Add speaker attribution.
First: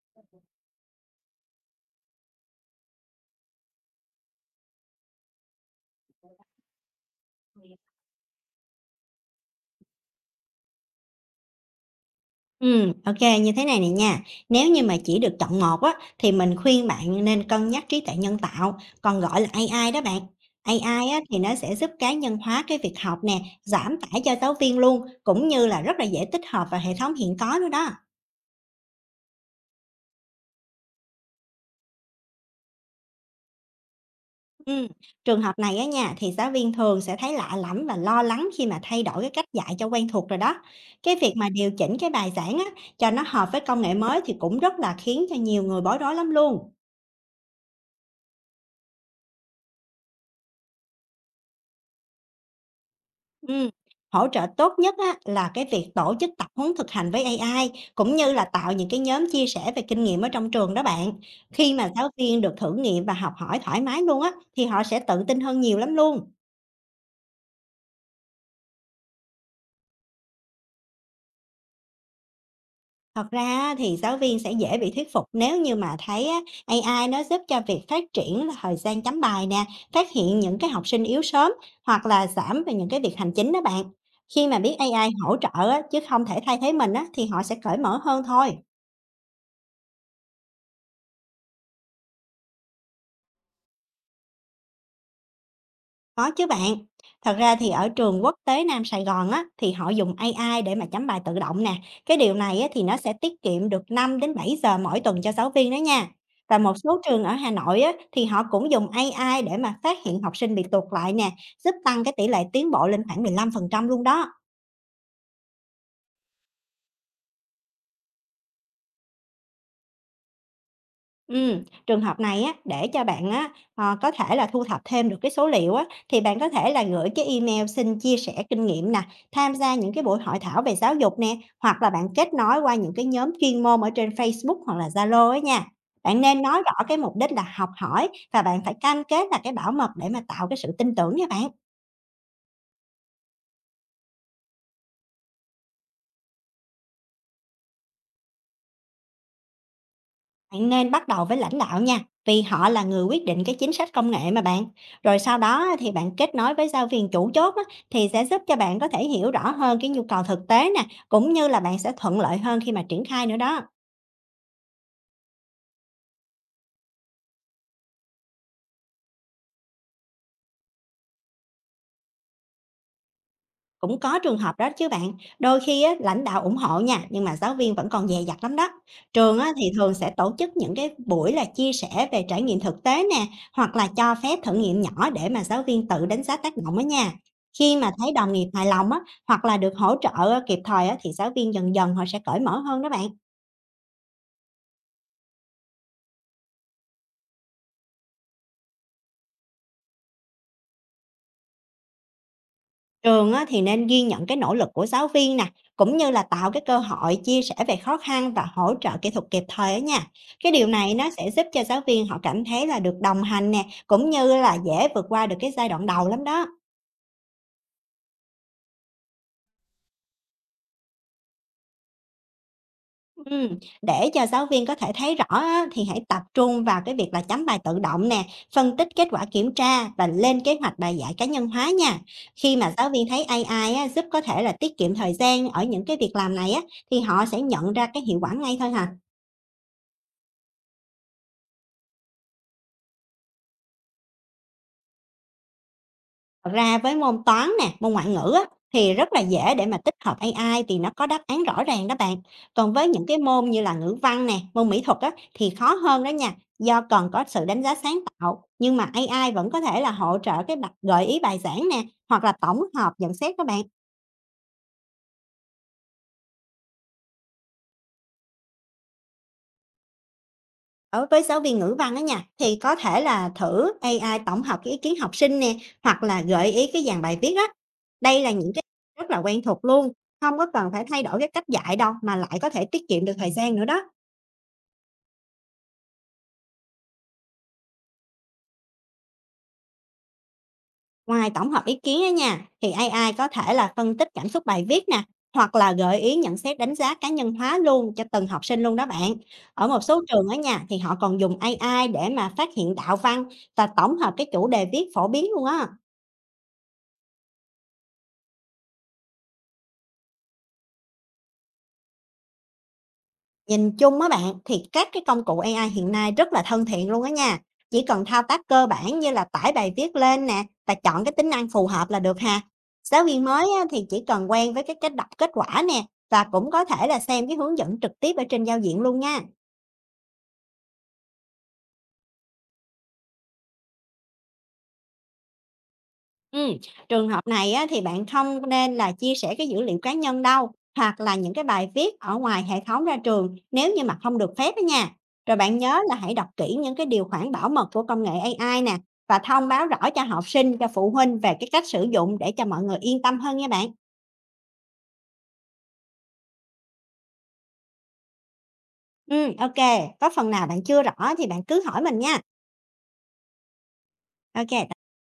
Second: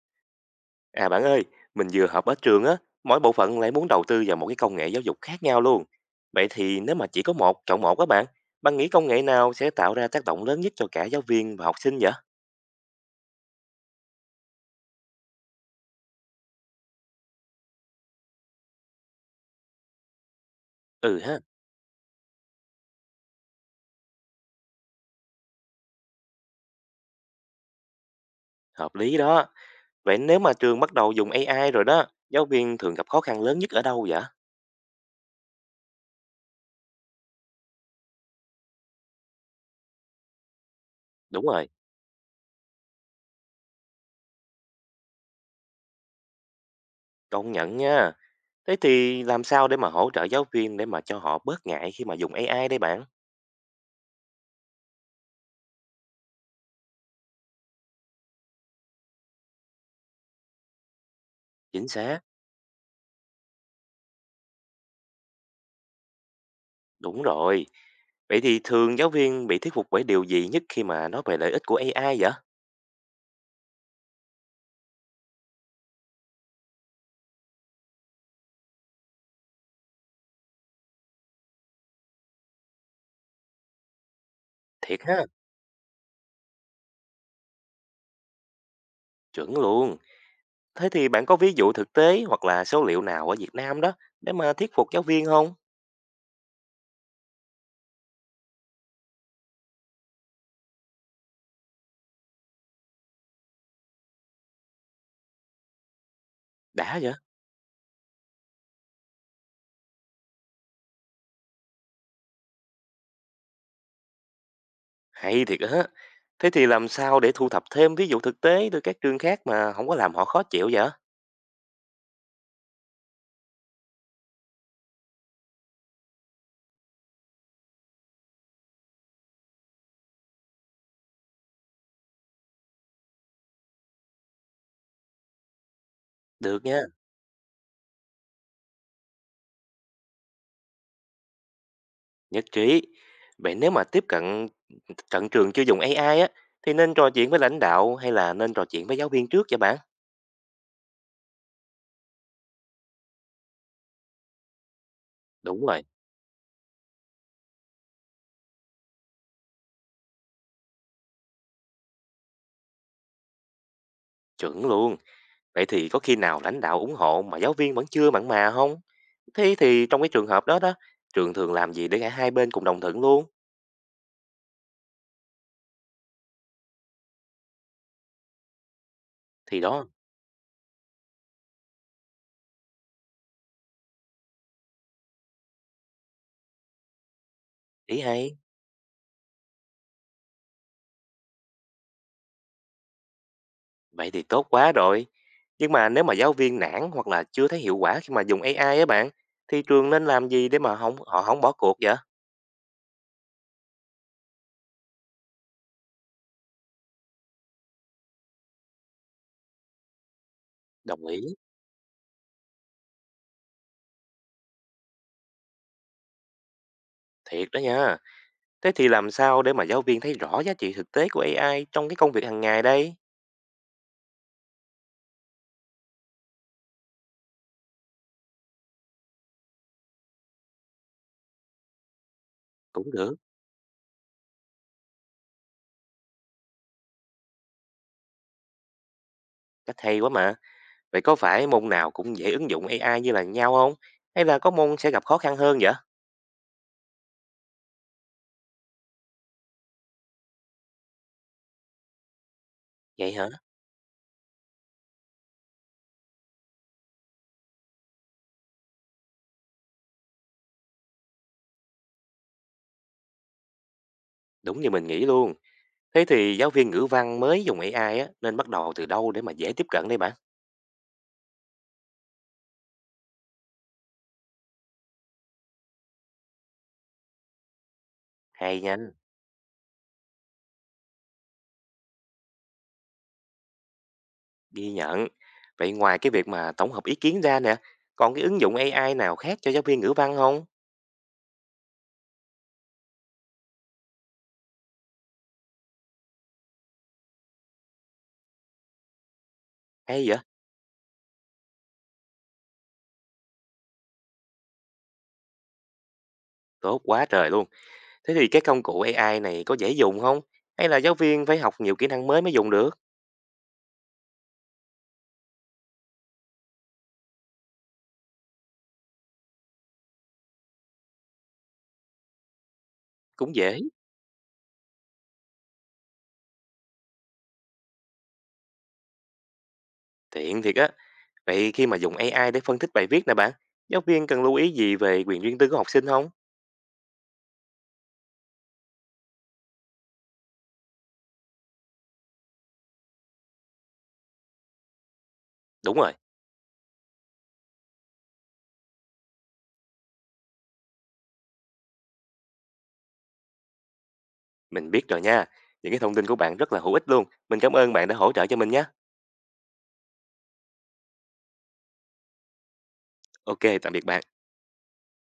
Speaker 1: À bạn ơi, mình vừa họp ở trường á, mỗi bộ phận lại muốn đầu tư vào một cái công nghệ giáo dục khác nhau luôn. Vậy thì nếu mà chỉ có một, chọn một các bạn, bạn nghĩ công nghệ nào sẽ tạo ra tác động lớn nhất cho cả giáo viên và học sinh vậy?
Speaker 2: Ừ, ok như thế này này nha, nếu như mà chỉ được chọn một á, thì mình khuyên bạn nên cân nhắc trí tuệ nhân tạo, còn gọi là AI đó bạn. AI á,
Speaker 1: Ừ
Speaker 2: thì
Speaker 1: ha,
Speaker 2: nó sẽ giúp cá nhân hóa cái việc học nè, giảm tải cho giáo viên luôn, cũng như là rất là dễ tích hợp vào hệ thống hiện có nữa đó.
Speaker 1: hợp lý đó. Vậy nếu mà trường bắt đầu dùng AI rồi đó, giáo viên thường gặp khó khăn lớn nhất ở đâu vậy?
Speaker 2: Ừm, trường hợp này á nha, thì giáo viên thường sẽ thấy lạ lẫm và lo lắng khi mà thay đổi cái cách dạy cho quen thuộc rồi đó. Cái việc
Speaker 1: Đúng
Speaker 2: mà
Speaker 1: rồi,
Speaker 2: điều chỉnh cái bài giảng á, cho nó hợp với công nghệ mới thì cũng rất là khiến cho nhiều người bối rối lắm luôn.
Speaker 1: công nhận nha. Thế thì làm sao để mà hỗ trợ giáo viên để mà cho họ bớt ngại khi mà dùng AI đây bạn?
Speaker 2: Ừm, hỗ trợ tốt nhất á, là cái việc tổ chức tập huấn thực hành với AI, cũng như là tạo những cái nhóm chia sẻ về kinh nghiệm ở trong trường đó bạn. Khi
Speaker 1: Chính
Speaker 2: mà giáo
Speaker 1: xác.
Speaker 2: viên được thử nghiệm và học hỏi thoải mái luôn á, thì họ sẽ tự tin hơn nhiều lắm luôn.
Speaker 1: Đúng rồi. Vậy thì thường giáo viên bị thuyết phục bởi điều gì nhất khi mà nói về lợi ích của AI vậy?
Speaker 2: Thật ra á, thì giáo viên sẽ dễ bị thuyết phục nếu như mà thấy á, AI nó giúp cho việc phát triển là thời gian chấm bài nè, phát hiện những cái học sinh yếu sớm hoặc là giảm về những cái việc hành chính đó bạn. Khi mà biết
Speaker 1: Thiệt
Speaker 2: AI
Speaker 1: ha,
Speaker 2: hỗ trợ á, chứ không thể thay thế mình á, thì họ sẽ cởi mở hơn thôi.
Speaker 1: chuẩn luôn. Thế thì bạn có ví dụ thực tế hoặc là số liệu nào ở Việt Nam đó để mà thuyết phục giáo viên không?
Speaker 2: Có chứ bạn. Thật ra thì ở trường quốc tế Nam Sài Gòn á, thì họ dùng AI để mà chấm bài tự động nè. Cái điều này á, thì nó sẽ tiết kiệm được 5 đến 7 giờ mỗi tuần cho giáo viên đó nha. Và một
Speaker 1: Đã
Speaker 2: số
Speaker 1: vậy?
Speaker 2: trường ở Hà Nội á, thì họ cũng dùng AI để mà phát hiện học sinh bị tụt lại nè, giúp tăng cái tỷ lệ tiến bộ lên khoảng 15% luôn đó.
Speaker 1: Hay thiệt á. Thế thì làm sao để thu thập thêm ví dụ thực tế từ các trường khác mà không có làm họ khó chịu vậy?
Speaker 2: Trường hợp này á, để cho bạn á, ờ, có thể là thu thập thêm được cái số liệu á, thì bạn có thể là gửi cái email xin chia sẻ kinh nghiệm nè, tham gia những cái buổi hội thảo về giáo dục nè, hoặc là bạn kết nối qua những cái nhóm chuyên môn ở trên Facebook hoặc là Zalo ấy nha. Bạn nên nói
Speaker 1: Được nha,
Speaker 2: rõ cái mục đích là học hỏi và bạn phải cam kết là cái bảo mật để mà tạo cái sự tin tưởng nha bạn.
Speaker 1: nhất trí. Vậy nếu mà tiếp cận trận trường chưa dùng AI á, thì nên trò chuyện với lãnh đạo hay là nên trò chuyện với giáo viên trước vậy bạn?
Speaker 2: Bạn nên bắt đầu với lãnh đạo nha, vì họ là người quyết định cái chính sách công nghệ mà bạn. Rồi sau đó
Speaker 1: Đúng
Speaker 2: á,
Speaker 1: rồi,
Speaker 2: thì bạn kết nối với giáo viên chủ chốt á, thì sẽ giúp cho bạn có thể hiểu rõ hơn cái nhu cầu thực tế nè, cũng như là bạn sẽ thuận lợi hơn khi mà triển khai nữa đó.
Speaker 1: chuẩn luôn. Vậy thì có khi nào lãnh đạo ủng hộ mà giáo viên vẫn chưa mặn mà không? Thế thì trong cái trường hợp đó đó, trường thường làm gì để cả hai bên cùng đồng thuận luôn?
Speaker 2: Cũng có trường hợp đó chứ bạn, đôi khi á, lãnh đạo ủng hộ nha, nhưng mà giáo viên vẫn còn dè dặt lắm đó. Trường á,
Speaker 1: Thì
Speaker 2: thì
Speaker 1: đó,
Speaker 2: thường sẽ tổ chức những cái buổi là chia sẻ về trải nghiệm thực tế nè, hoặc là cho phép thử nghiệm nhỏ để mà giáo viên tự đánh giá tác động đó nha. Khi mà
Speaker 1: ý
Speaker 2: thấy đồng
Speaker 1: hay.
Speaker 2: nghiệp hài lòng á, hoặc là được hỗ trợ kịp thời á, thì giáo viên dần dần họ sẽ cởi mở hơn đó bạn.
Speaker 1: Vậy thì tốt quá rồi. Nhưng mà nếu mà giáo viên nản hoặc là chưa thấy hiệu quả khi mà dùng AI á bạn, thì trường nên làm gì để mà không họ không bỏ cuộc vậy?
Speaker 2: Trường á, thì nên ghi nhận cái nỗ lực của giáo viên nè, cũng như là tạo cái cơ hội chia sẻ về khó khăn và hỗ trợ kỹ thuật kịp thời á nha. Cái điều này
Speaker 1: Đồng
Speaker 2: nó
Speaker 1: ý,
Speaker 2: sẽ giúp cho giáo viên họ cảm thấy là được đồng hành nè, cũng như là dễ vượt qua được cái giai đoạn đầu lắm đó.
Speaker 1: thiệt đó nha. Thế thì làm sao để mà giáo viên thấy rõ giá trị thực tế của AI trong cái công việc hàng ngày đây?
Speaker 2: Ừ. Để cho giáo viên có thể thấy rõ á, thì hãy tập trung vào cái việc là chấm bài tự động nè, phân tích kết quả kiểm tra và lên kế hoạch bài giải cá nhân hóa nha. Khi mà giáo
Speaker 1: Cũng
Speaker 2: viên
Speaker 1: được,
Speaker 2: thấy AI á, giúp có thể là tiết kiệm thời gian ở những cái việc làm này á, thì họ sẽ nhận ra cái hiệu quả ngay thôi hả?
Speaker 1: cách hay quá mà. Vậy có phải môn nào cũng dễ ứng dụng AI như là nhau không? Hay là có môn sẽ gặp khó khăn hơn vậy?
Speaker 2: Thật ra với môn toán nè, môn ngoại ngữ á, thì rất là dễ để mà tích hợp AI vì nó có đáp án rõ ràng đó bạn. Còn với những
Speaker 1: Vậy
Speaker 2: cái
Speaker 1: hả?
Speaker 2: môn như là ngữ văn nè, môn mỹ thuật á, thì khó hơn đó nha, do cần có sự đánh giá sáng tạo. Nhưng mà AI vẫn có thể là hỗ trợ gợi ý bài giảng nè, hoặc là tổng hợp nhận xét các bạn.
Speaker 1: Đúng như mình nghĩ luôn. Thế thì giáo viên ngữ văn mới dùng AI á, nên bắt đầu từ đâu để mà dễ tiếp cận đây bạn?
Speaker 2: Đối với giáo viên ngữ văn á nha, thì có thể là thử AI tổng hợp cái ý kiến học sinh nè, hoặc là gợi ý cái dàn bài viết á. Đây là những
Speaker 1: Hay
Speaker 2: cái
Speaker 1: nhanh,
Speaker 2: rất là quen thuộc luôn, không có cần phải thay đổi cái cách dạy đâu mà lại có thể tiết kiệm được thời gian nữa đó.
Speaker 1: ghi nhận. Vậy ngoài cái việc mà tổng hợp ý kiến ra nè, còn cái ứng dụng AI nào khác cho giáo viên ngữ văn không?
Speaker 2: Ngoài tổng hợp ý kiến á nha, thì AI có thể là phân tích cảm xúc bài viết nè, hoặc là gợi ý nhận xét đánh giá cá nhân hóa luôn cho từng học sinh luôn đó bạn. Ở một số
Speaker 1: Hay vậy?
Speaker 2: trường ở nhà thì họ còn dùng AI để mà phát hiện đạo văn và tổng hợp cái chủ đề viết phổ biến luôn á.
Speaker 1: Tốt quá trời luôn. Thế thì cái công cụ AI này có dễ dùng không? Hay là giáo viên phải học nhiều kỹ năng mới mới dùng được?
Speaker 2: Nhìn chung á bạn, thì các cái công cụ AI hiện nay rất là thân thiện luôn á nha. Chỉ cần thao tác cơ bản như là tải bài viết lên nè và chọn cái tính năng phù hợp là được hà. Giáo viên
Speaker 1: Cũng
Speaker 2: mới
Speaker 1: dễ,
Speaker 2: á, thì chỉ cần quen với cái cách đọc kết quả nè và cũng có thể là xem cái hướng dẫn trực tiếp ở trên giao diện luôn nha.
Speaker 1: tiện thiệt á. Vậy khi mà dùng AI để phân tích bài viết nè bạn, giáo viên cần lưu ý gì về quyền riêng tư của học sinh không?
Speaker 2: Ừm, trường hợp này á, thì bạn không nên là chia sẻ cái dữ liệu cá nhân đâu, hoặc là những cái bài viết ở ngoài hệ thống ra trường nếu như mà không được phép đó nha. Rồi bạn
Speaker 1: Đúng
Speaker 2: nhớ
Speaker 1: rồi,
Speaker 2: là hãy đọc kỹ những cái điều khoản bảo mật của công nghệ AI nè và thông báo rõ cho học sinh, cho phụ huynh về cái cách sử dụng để cho mọi người yên tâm hơn nha bạn.
Speaker 1: mình biết rồi nha. Những cái thông tin của bạn rất là hữu ích luôn. Mình cảm ơn bạn đã hỗ trợ cho mình nhé.
Speaker 2: Ok, có phần nào bạn chưa rõ thì bạn cứ hỏi mình nha.
Speaker 1: Ok, tạm biệt bạn.
Speaker 2: Ok.